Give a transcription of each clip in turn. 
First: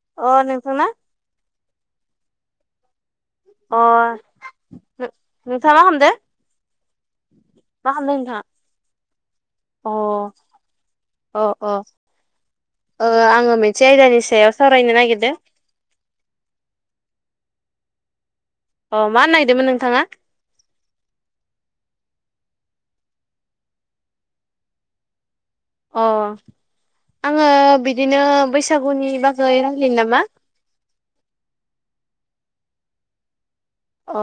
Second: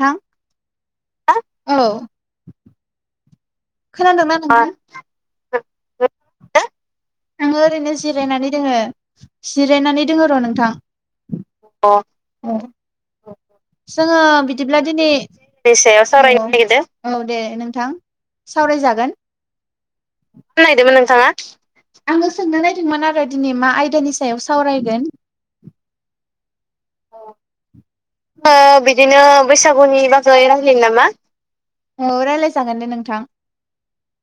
थां अ नोंथा ना औ अ खोनादोंना नोंथां? नोंथाङा मा खामदों? आङो ओरैनो जिरायनानै दोङो अ जिरायनानै दङ र' नोंथां अ ओ आङो मोनसे जोङो आयदानि सायाव बिदिब्ला सावरायनो दिनै नागिरदों दैनि सायाव सावरायनो नागिरदों औ दे नोंथां अ सावरायजागोन मा होननो नागिरदोंमोन नोंथाङा नायदोंमोन नोंथाङा? आङो सोंना नायदोंमोन आरो दिनै मा आयदानि सायाव सावरायगोन। अ आङो बिदिनो बैसागुनि बागै रायज्लनो नामा? दे रायलायनो नामा? औ रायज्लाय जागोन दे नोंथां अ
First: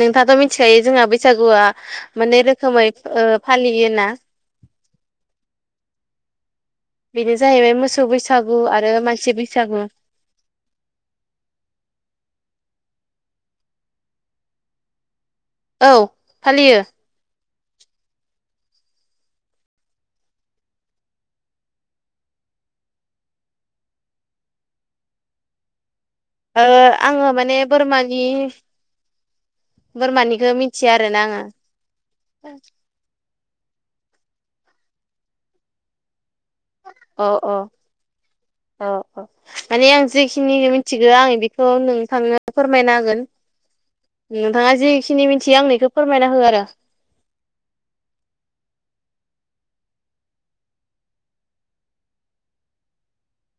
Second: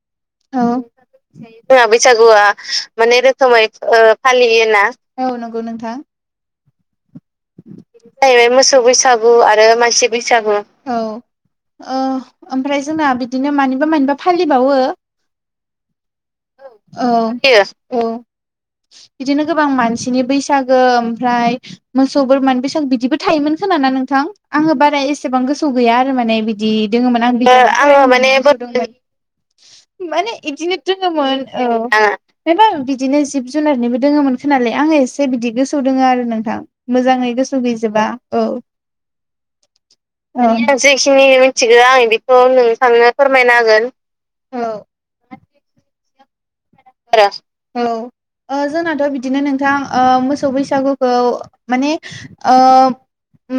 नोंथाङाथ' औ मिथिखायो बैसागुआ जोंहा मोननै बैसागुआ रोखोमै मानै ओ रोखोमै फालियो ओ होनना फालियो ना? औ नंगौ नोंथां बेनो जाहैबाय मोसौ जाहैबाय बैसागु मोसौ आरो बैसागु मानसि आरो बैसागु मानसि बैसागु औ ओ ओमफ्राय जोंना बिदिनो मानिबा मानिबा फालिबावो औ फालियो। औ [unintelligible] औ बिदिनो गोबां मानसिनि बैसागो ओमफ्राय मोसौ बोरमानि बैसागु बिदिबो थायोमोन खोमाना नोंथां आङो बारा एसेबां गोसोआव गैया आरो माने। ओ बिदि दङोमोन आङो आं माने बिदिनो ओ आङो बोरमानि माने [unintelligible] माने बोरमानिखौ बिदिनो मिथिया आरोना आङो [unintelligible] ओ बेफोर बिदिनो जिब जुनारनिबो दोङोमोन खोनालै आङो एसे बिदि गोसोआव दोङो आरो नोंथां। अ मोजाङै अ गोसोयाव गैजोबा औ। औ माने आं ओ जेखिनि माने आं मिथिगौ जेखिनि आं बेखौ मिथिगौ आं नोंथांनो बेखौ नोंथानो फोरमायना होगोन। उम औ नोंथाङा जेखिनि मिथियो आंनो एखौ फोरमायना हो आरो। आरो औ। ओ जोंनाथ' बिदिनो नोंथां ओ मोसौ बैसागुखौ माने ओ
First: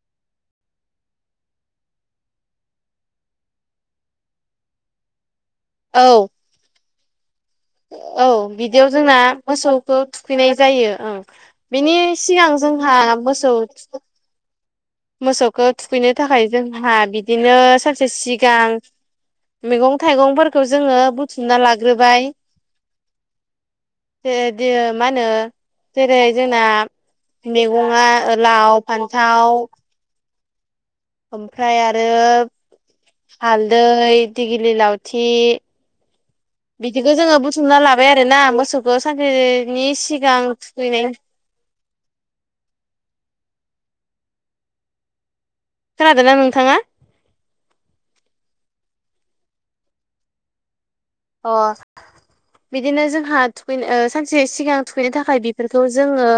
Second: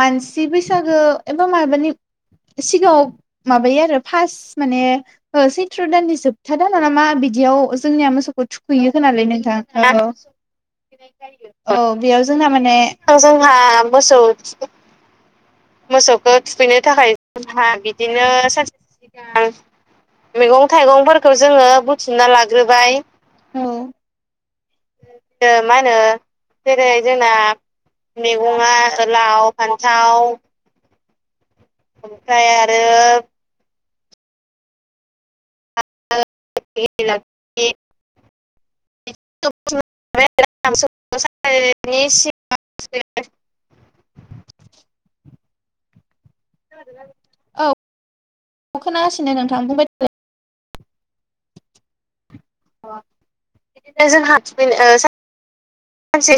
मानसि बैसागो एबा माबानि सिगाङाव माबायो आरो फास्ट माने ओ सै थ्र' औ दाननि जोबथा दानाव ना मा बिदियाव जोंनिया औ मोसौखौ बिदियाव थुखैयो जोंना खोनालै नोंथां औ मोसौखौ औ थुखैनाय जायो ओं औ बेनि बेयाव। सिगां जोंना माने जोंहा मोसौ जोंहा मोसौ थुखै मोसौखौ थुखैनो मोसौखौ थाखाय थुखैनो जोंहा थाखाय बिदिनो जोंहा सानसे बिदिनो सिगां सानसे गां मैगं थाइगंफोरखौ मैगं जोङो थाइगंफोरखौ बुथुमना जोङो लाग्रोबाय बुथुमना लाग्रोबाय। औ मा होनो मा होनो जेरै जोंना जेरै जोंना मैगङा मेगंया लाव लाव फान्थाव फान्थाव ओमफ्राय आरो हालदै दिगिलि लावथि बिदिखौ जोङो बुथुमना लाब बाय आरोना मोसौखौ सानसेनि सिगां थुखैनाय [unintelligible] खोनादों ना नोंथाङा? औ खोनागासिनो नोंथां बुंबाय थालाय। अ बिदिनो जोंहा थुखैनो बिदिनो ओ जोंहा सानसे सिगां थुखैनो थाखाय बि बेफोरखौ जोङो सानसे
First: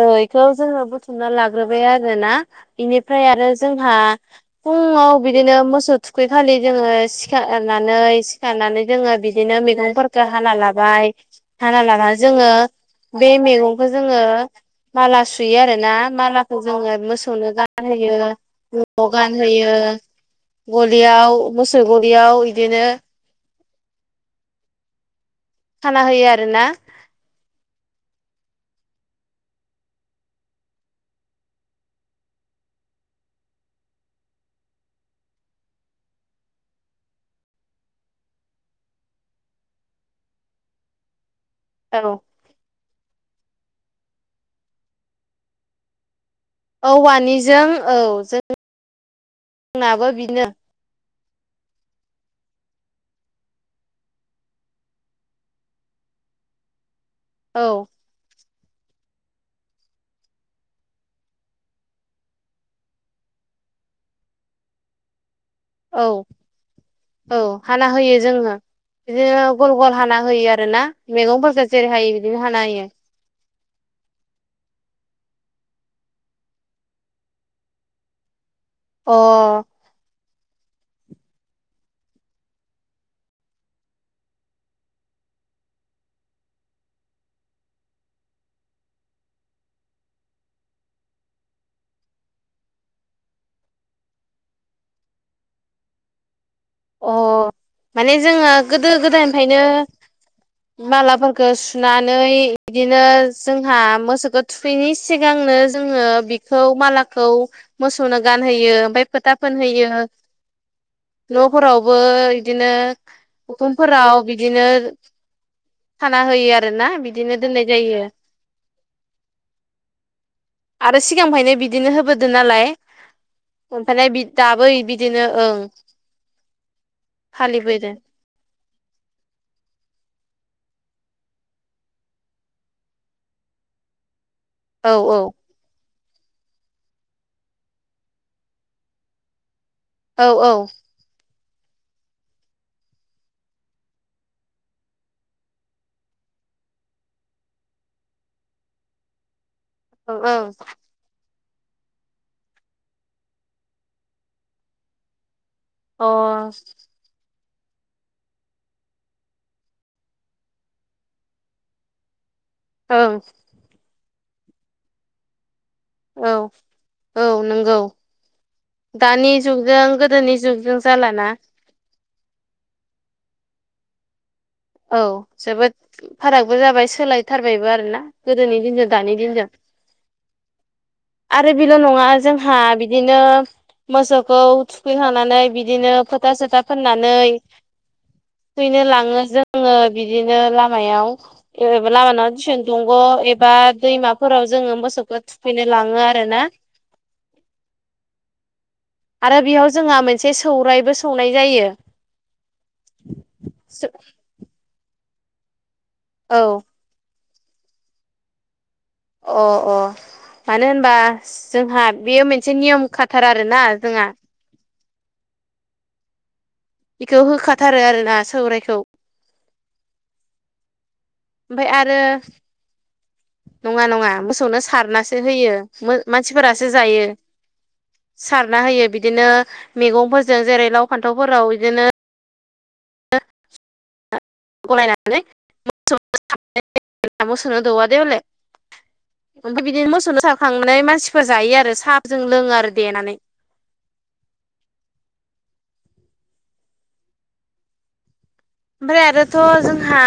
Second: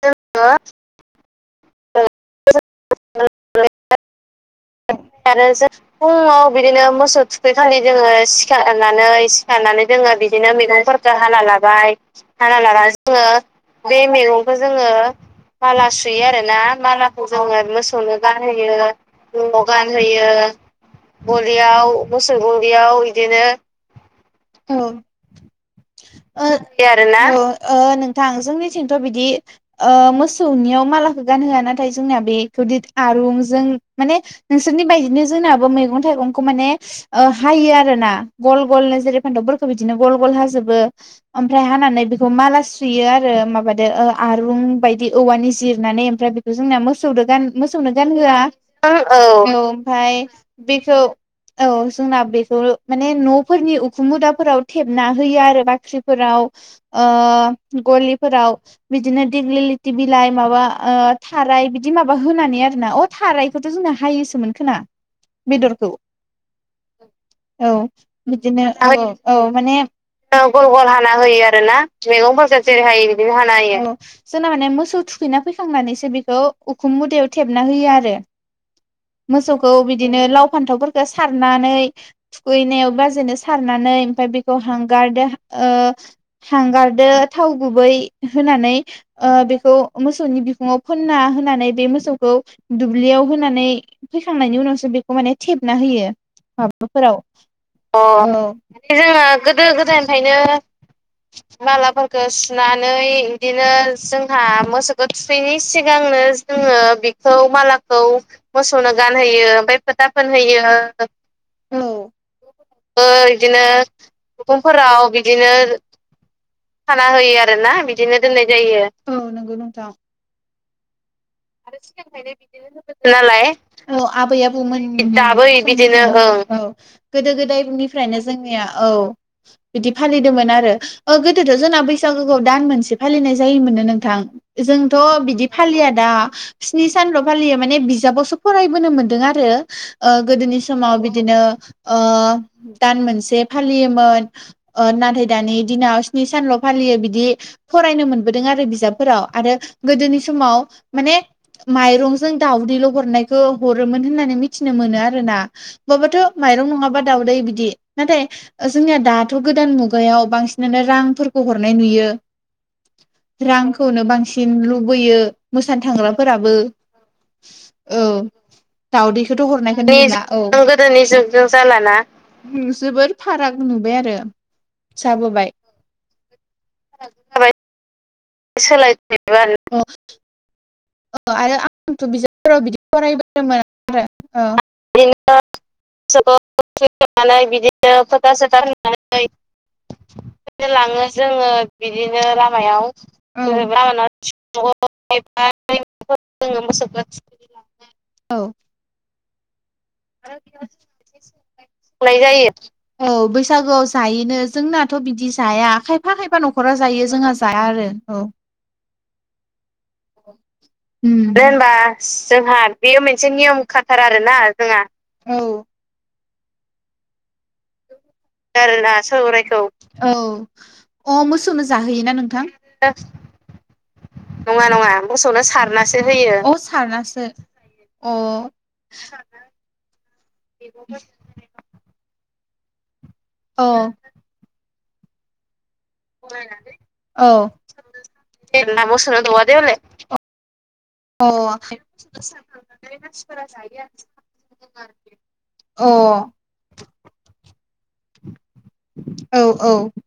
ओइ बेखौ सिगां जोङो बुथुमना लाग्रोबाय आरोना बेनिफ्राय आरो जोंहा फुङाव आरो बिदिनो जों मोसौ थुखै फुङाव खालि बिदिनो जोङो मोसौ सिखार थुखैखालि नानै जोङो सिखारनानै जोङो बिदिनो सिखारनानै जोङो मैगंफोरखौ हाना बिदिनो लाबाय मैगंफोरखौ हाना लाबाय लानानै जोङो हाना लाना जोङो बे मेगंखौ बे जोङो मैगंखौ जोङो माला सुयो माला आरोना सुयो आरो ना मालाखौ जोङो मालाखौ मोसौनो जोङो गानहोयो मोसौनो गानहोयो न'आव गानहोयो। गलियाव मोसौ गलियाव गलियाव मोसौखौ इदिनो गलियाव इदिनो खाना होयो औ ओ आरोना [unintelligible] खोनादोंना औ ओ नोंथां जोंनिथिंथ' बिदि ओ मोसौनियाव मालाखौ गानहोआ नाथाय जोंनाया बे दिद आरुंजों माने नोंसोरनि बायदिनो जोंनाबो मैगं थाइगंखौ माने ओ हायो आरो ना गल गल जेरै फान्थावफोरखौ बिदिनो गल गल हाजोबो। ओमफ्राय हानानै औ बेखौ माला सुयो आरो माबादो ओ आ रुं बायदि औवानि जिरनानै ओमफ्राय बे जोंना मोसौदो औवानिजों गान-मोसौनो औ गानहोआ ओ औ औ जोंनाबो ओमफाय बिनो बेखौ औ जोंना बेखौ माने न'फोरनि उखुम मुदाफोराव थेबना होयो आरो बाख्रिफोराव। ओ औ गलिफोराव बिदिनो दिग्लिलिथि बिलाइ माबा ओ थाराय बिदि माबा होनानै आरोना अ थाराय खौथ' जोंना हायोसोमोनखोना बेदरखौ। औ औ हाना होयो जोङो बिदिनो औ बिदिनो औ गल माने गल हाना होयो आरो गल ना गल हाना होयो मैगंफोरखौ आरोना। जेरै हायो बिदिनो मैगंफोरखौ हाना जेरै होयो हायो बिदिनो हाना होयो औ। जोंना माने मोसौ थुखैना फैखांनानैसो बेखौ उखुम मुदायाव थेबना होयो आरो। अ मोसौखौ बिदिनो लाव फान्थावफोरखौ सारनानै थुखैनायाव बाजैनो सारनानै ओमफ्राय बेखौ हांगारदो ओ हांगारदो थाव गुबै होनानै ओ बेखौ मोसौनि बिखुङाव फोनना होनानै बे मोसौखौ दुब्लियाव होनानै फैखांनायनि उनावसो बेखौ माने थेबना होयो अ माबाफोराव अ माने गोदो जोङो गोदायनिफ्रायनो गोदो गोदायनिफ्रायनो मालाफोरखौ सुनानै मालाफोरखौ सुनानै बिदिनो बिदिनो जोंहा मोसौखौ जोंहा थुखैनि मोसौखौ थुखैनि सिगांनो जोङो सिगांनो बिखौ जोङो मालाखौ बेखौ मालाखौ मोसौनो गानहोयो मोसौनो ओमफ्राय फोथा गानहोयो ओमफाय फोनहोयो फोथा फोनहैयो औ न'फोरावबो ओ बिदिनो बिदिनो उखुमफोराव दफां बिदिनो फोराव बिदिनो खाना होयो आरोना खाना बिदिनो होयो दोननाय आरोना जायो बिदिनो दोननाय जायो औ नोंगै नोंथां आरो सिगांनिफ्रायनो आरो बिदिनो होबोदों नालाय सिगांनिफ्रायनो बिदिनो होै नालाय औ ओमफ्राय आबै दाबो आबौमोन बिदिनो दाबो ओं बिदिनो औ औ गोदो फालिबोदों गोदायनिफ्रायनो जोंनिया औ बिदि फालिदोंमोन आरो ओ गोदोथ' जोंना बैसागोखौ दान मोनसे फालिनाय जायोमोन नोंथां औ जोंथ' औ बिदि फालिया दा स्नि सानल' फालियो माने बिजाबावसो फरायबोनो मोनदों आरो ओ औ औ गोदोनि समाव बिदिनो ओ दान मोनसे फालियोमोन ओ नाथाय दानि दिनाव स्नि सानल' फालियो बिदि फरायनो मोनबोदों आरो बि बिजाबफोराव आरो ओं गोदोनि ओं समाव माने माइरंजों दावदैल' हरनायखौ हरोमोन होननानै मिथिनो मोनो आरो ना अबावबाथ' माइरं नङाबा दाावदै बिदि नाथाय जोंनिया दाथ' गोदान मुगायाव बांसिनानो रांफोरखौ हरनाय नुयो औ रांखौनो बांसिन लुबैयो मोसानो औ थांग्राफोराबो औ नंगौ औ दानि दावदैखौथ' जुगजों गोदोनि हरनायखौ औ जुगजों गोदोनि जालाना जुग जुग जालाना जोबोर फाराग नुबाय आरो औ जाबोबाय जोबोद फारागबो जाबाय सोलायथारबायबो आरोना गोदोनि दिनजों दानि दिनजों सोलायथबायानो आरो बेल' नङा जोंहा बिदिनो फरायबोदोंमोन आरो मोसौखौ औ बिदिनो थुखैखांनानै बिदिनो फोथा मोसौखौ सोथा फोननानै लांनानै बिदिनो फोथा सोथा थुखैनो लाङो जों फोननानै जङो बिदिनो लाङो लामायाव जोङो बिदिनो लामायाव लामायाव दंग' एबा लामाना दैमा फोराव जोङो मोसौखौ थुखैनो लाङो आरो ना मोसौ [unintelligible] औ आरो बेयाव जोंहा मोनसे सौरायबो संनाय जायो जायो औ बैसागुआव जायोनो जोंना दाथ' बिदि जाया खायफा औ खायफा न'खरा जायो जोंहा जाया आरो औ अ अ मानो होनबा उम दे होनबा जोंहा बेयो मोनसे जोंहा नियम बेयो खाथार मोनसे नियम आरोना खाथार जोंहा आरोना जोंहा औ बेखौ होखाथारो आरोना सौरायखौ गारला सौरायखौ औ अ मोसौनो ओमफ्राय आरो जाहोयोना नोंथां नङा नङा मोसौनो नङा नङा सारनासो मोसौनो होयो सारनासो होयो। मानसिफोरासो जायो सारनासो अ। सारना होयो बिदिनो मैगंफोरजों जेरै लाव फान्थावफोराव बिदिनो औ गलायनानै [unintelligible] औ मोसौनो दौव दे हलाय जेब्ला मोसौनो दौवा ओमफ्राय देवले बिदिनो मोसौनो थांनाय अ मानसिफोर जायो आरो साहाफजों लोङो आरो साखांनानै देनानै मानसिफोरा जायो अ ओमफ्राय आरोथ' औ औ जोंहा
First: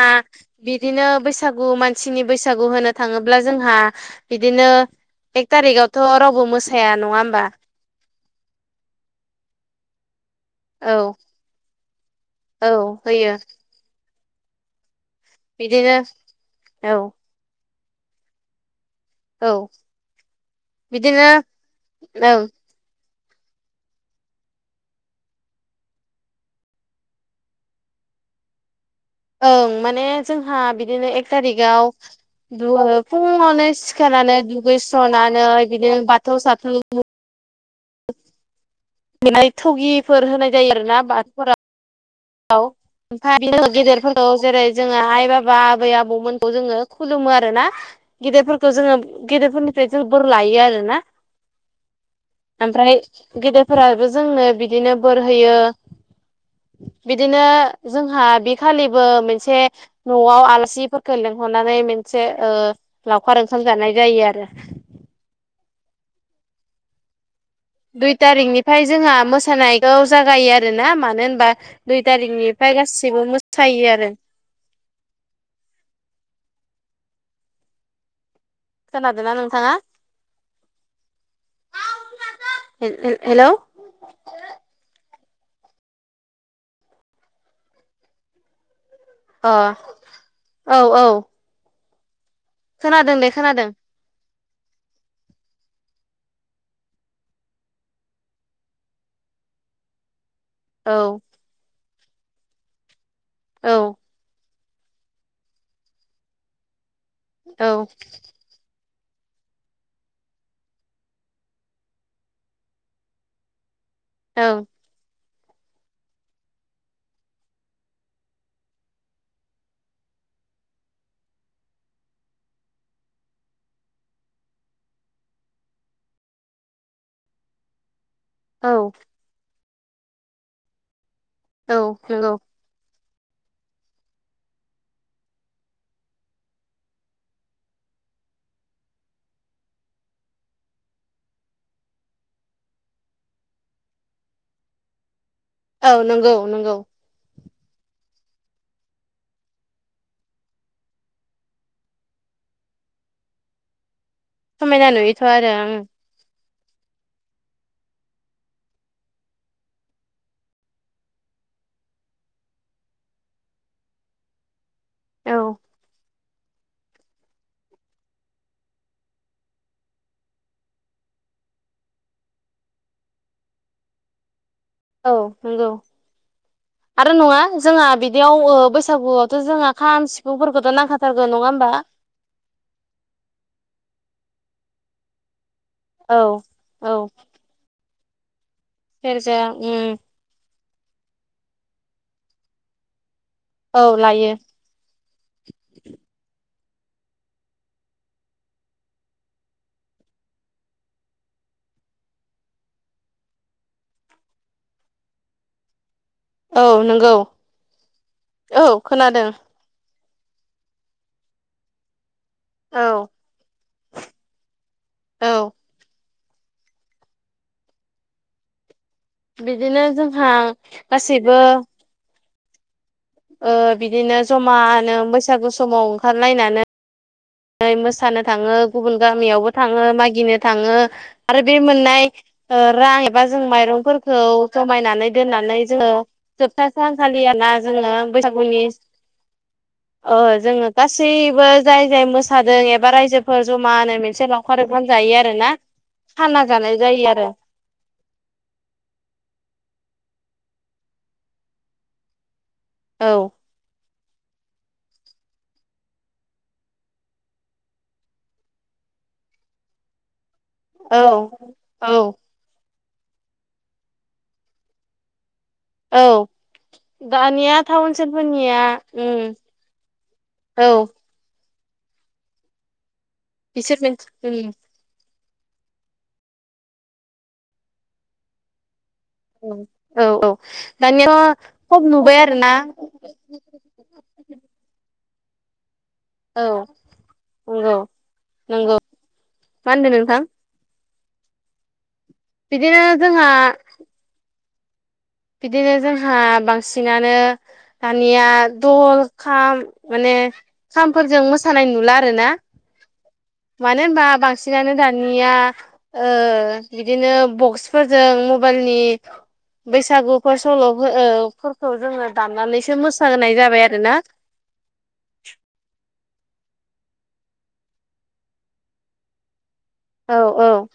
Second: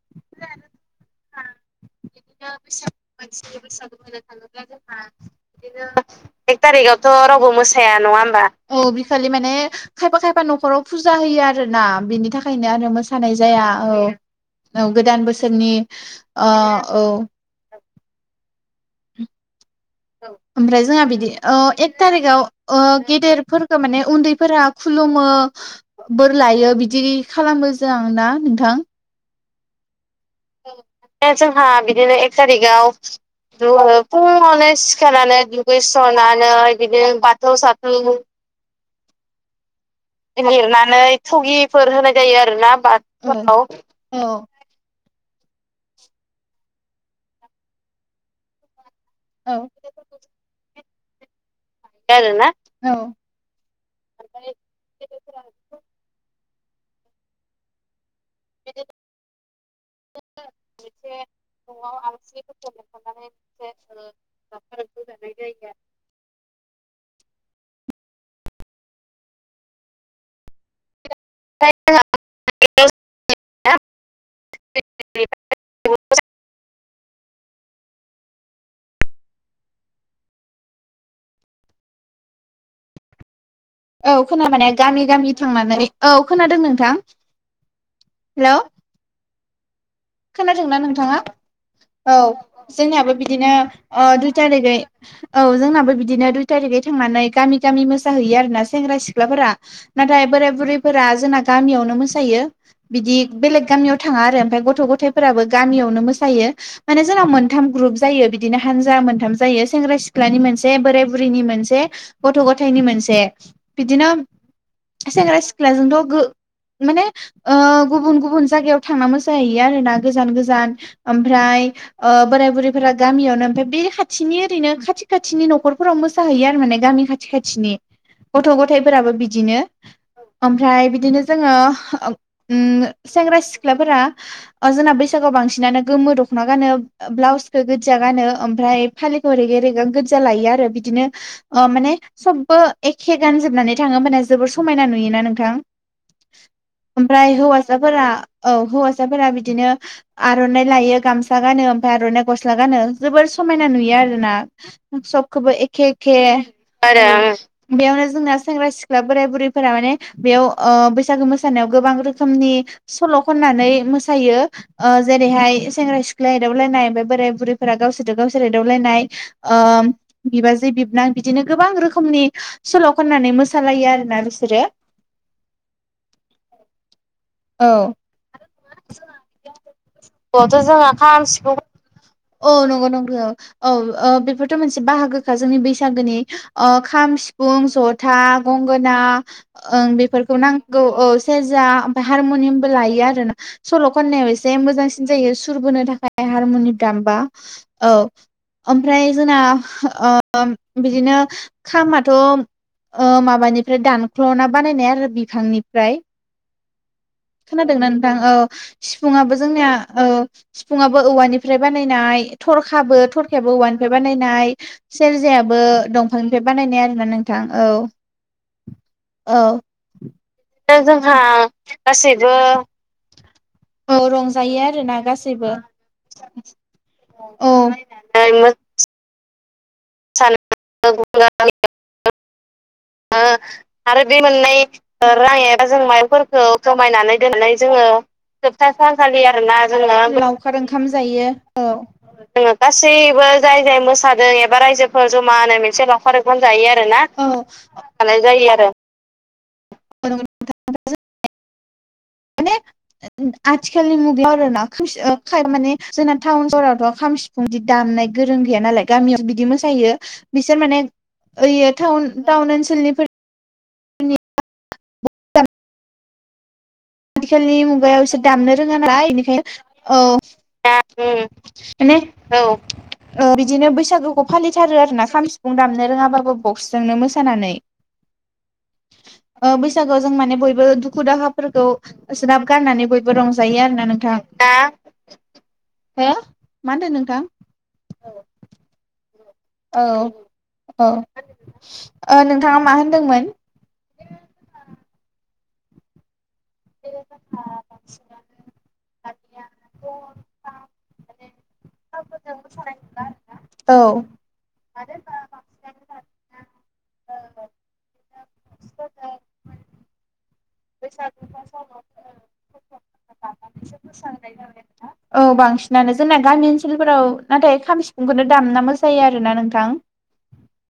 बिदिनो बैसागु मानसिनि बैसागु होनो थाङोब्ला जोंहा बुंनो बिदिनो थाङोब्ला जोंहा एक थारिखावथ' बिदिनो रावबो एक मोसाया तारिगावथ' नङा होमबा रावबो मोस साया नङा ओमबा औ बिखालि माने खायफा खायफा न'फ खराव औ फुजा होयो आरोना बिनि थाखायनो औ आरो होयो मोसानाय जाया औ औ गोदान बोसो सोरनि बिदिनो अ औ। औ औ ओमफ्राय जोंहा बिदि बिदिनो औ एक तारिगाव ओं ओ गेदेरफोरखो माने उन्दैफोरा खुलुमो। बोर लायो बिदि खालामो जां ना नोंथां? ओं माने जोंहा बिदिनो एक दा जोंहा तारिगाव बिदिनो एक दु ओ थारिखाव फुङावनो सिखारनानै दुगैस्र'नानै बिदिनो बाथौ गैस्र'नानै साथौ बिदिनो बाथौ साथौ [unintelligible] थगिफोर होनाय जायो आरोना बाथफोराव फोर होनाय जायो आ औ ओमफाय [unintelligible] गेदेरफोर जेरै जोङो आइ, बाबा, आबै, आबौमोनखौ जोङो खुलुमो आरो ना? गेदेरफोरखौ जोङो औ गेदेरफोरनिफ्राय जों बोर लायो आरो ना? आरोना ओमफ्राय औ गोदेरफोराबो जोंनो बिदिनो बोर होयो। बिदिनो जोंहा बि खालिबो मोनसे न'आव मोनसे आलासिफोरखो लिंहरनानै न'आव मेनसे ओ आलासिफोरखौ लेंहरनानै लावखार ओंखाम मोनसे जानाय जायो आरो लावखार ओंखाम जानाय जायो दुइ तारिकनिफ्राय जोंहा मोसानायखौ जागायो आरो ना मा नो होनबा आरो दुइ तारिकनिफ्राय गासिबो मोसायो आरो [unintelligible] खोनादों ना नोंथाङा हेल हेल हेलौ औ खोनाबाने गामि गामि थांनानै औ खोनादों नोंथां हेलौ अ खोनादोंना औ नोंथाङा औ औ जोंनियाबो खोनादों दे बिदिनो खोनादों अ दुइ तारिगै औ जोंनाबो बिदिनो दुइ तारिगै थांनानै गामि गामि मोसाहैयो आरोना सेंग्रा सिख्लाफोरा नाथाय बोराइ बुरैफोरा औ जोंना गामियावनो मोसायो बिदि बेलेग औ गामियाव थाङा आरो ओमफाय गथ' गथ थायफोराबो गामियावनो मोसायो माने जोंनाव औ मोनथाम ग्रुप जायो बि बिदिनो हानजा मोनथाम जायो सेंग्रा सिख्लानि मोनसे, बोराय बुरैनि मोनसे गथ' गथाइनि मोनसे बिदिनोम औ सेंग्रा सिख्लाजोंथ' गो माने ओ गुबुन गुबुन जायगायाव थांना मोसाहैयो आरो ना गोजान गोजान ओमफ्राय ओ बोराय बुरैफोरा गामियावनो ओमफाय बे खाथिनि ओरैनो खाथि खाथिनि न'खरफोराव मोसाहैयो आरो माने गामि खाथ थि खाथिनि गथ' औ गथाइफोराबो बिदिनो ओमफ्राय बिदिनो जोङो औ ओम नंगौ उम सेंग्रा सिख्लाफोरा ओ जोंना बैसागुआव बांसिनानो गोमो दख'ना गानोब ब्लाउसखो गोदजा गानो ओमफ्राय फालिखौ रेग रेगां गोजा लायो आरो बिदिनो ओ माने सबबो एखे गानजोबनानै थाङो ओमबानिया जोबोर समायना नुयोना नोंथां? औ नंगौ नंगौ। ओमफ्राय हौवासाफोरा औ हौवासाफोरा बिदिनो आर'नाइ लायो गामसा गानो ओमफ्राय आर'नाइ गस्ला गानो जोबोर समायना नुयो आरो ना? समायना नुयोथ' आरो सबखोबो एखे एखे [unintelligible] बेयावनो जोंना सेंग्रा-सिख्ला बोराय-बुरैफोरा माने बेयाव ओ बैसागु मोसानायाव गोबां रोखोमनि सल' खननानै मोस थायो ओं जेरैहाय सेंग्रा सि ख्ला एदावलायनाय ओमफाय बोराय-बुरैफोरा गावसोरजों गावसोर एदावलायनाय ओ बिबाजै बिबनां बिदिनो गोबां रोखोमनि सल' खननानै मोसालायो आरोना बिसोरो औ नंगौ। आरो नङा औ जोंहा बिदियाव ओ बैसागुआवथ' जोंहा खाम बआवथ' सिफुंफोरखौथ' जोंहा खाम नांखाथारगोन नङा सिफुं होनबा! औ नंगौ नंगौ औ ओ बेफोरथ' मोनसे बाहागोखा जोंनि बै सागोनि औ अ औ खाम, सिफुं, जथा, गंगोना सेरजा ओं उम बेफोरखौ नां गौ औ सेरजा ओमफ्राय हारम'नियामबो लायो आरो ना औ सल' लायो खननायाव एसे मोजांसि न जायो सुर बोनो थाखाय हारमुनिम दामबा औ। ओमफ्राय जोंना ओ बिदिनो खामाथ' माबानिफ्राय दानख्ल'ना बानायनाय आरो बिफांनिफ्राय औ नंगौ खोनादोंना नोंथां! ओ औ सिफुं खोनादों आबो जोंनिया ओ। सिफुङाबो औवानिफ्राय बानायनाय। थरखाबो औ थरखायाबो औवानिफ्राय बानायनाय। औ सेरजायाबो दं फांनिफ्राय बानायनाय आरोना नोंथां। औ औ बिदिनो जोंहा दा जोंहा गासैबो गासैबो ओ औ बिदिनो रंजायो आरोना जमानो बैसागु गासैबो समाव ओंखारलायना औ नै मोसानो थाङो गुबुन गामियावबो थाङो मागिनो थाङो आरो मोसानो बे मोननाय ओ रां एबा जों मायरं आरो बे मोनाय रां एबा जों माइंफोरखौ जोबथा जमायनानै सानखालि आरोना दोननानै जोङो बैसागुनि जोबथा सानखालि आरोना जोङो ओ लावखार जोङो ओंखाम जायो। गासैबो औ जाय जाय जोङो मोसादों एबा रायजो गासैबो फोर जाय जाय जमानो मोनसे मोसादों लावखार एबा ओंखाम रायजोफोर जायो आरो जमा ना नो मोनसे लावखार खाना ओंखाम जायो जानाय आरोना आरो जानाय जायो आरो। माने औ माने आथिखालनि मुगायाव आरोना खाय माने जोंना टाउन सहरावथ' खाम सिफुं दि दामनाय गोरों गैया नालाय। गामियाव बिदि मोसायो बिसोर माने औ ऐयो औ टाउन टाउन ओनसोलनि [unintelligible] औ आथिखालनि दानिया टाउन मुगायाव सो दामनो ओनसोलफोरनिया रोङा नालाय उम बेनिखायनो औ [unintelligible] माने औ ओ बिदिनो बिसोर बैसागुखौ मोनसे उम फालिथारो आरो ना खाम फुं दामनो रोङाबाबो बक्सजोंनो मोसानानै। औ ओ बैसागोआव औ जों औ माने बयबो दुखु दानिया दाहाफोरखौ। खम नुबाय ज्राब आरोना गारनानै बयबो रंजायो आरोना नोंथां। हो औ मा होनदों नोंथां? नंगौ नंगौ मा औ। होनदों नोंथां अ ओ नोंथाङा मा बिदिनो जोंहा होनदोंमोन? बिदिनो जोंहा बांसिनानो दानिया दल खाम माने खामफोरजों मोसानाय नुला आरो ना मानो औ होनबा बांसिन बांसिनानो दानिया ओ बिदिनो बक्सफोरजों मबाइलनि बैसागुफोर सल' ओ बैसागुखौ फोरफोरखौ जोङो दामनानैसो मोसाहोनाय जाबाय लानानैसो आरो ना [unintelligible] औ बांसिनानो जोंना गामि ओनसोलफोराव नाथाय खाम सिफुंखौनो दामना मोसायो आरोना नोंथां। औ औ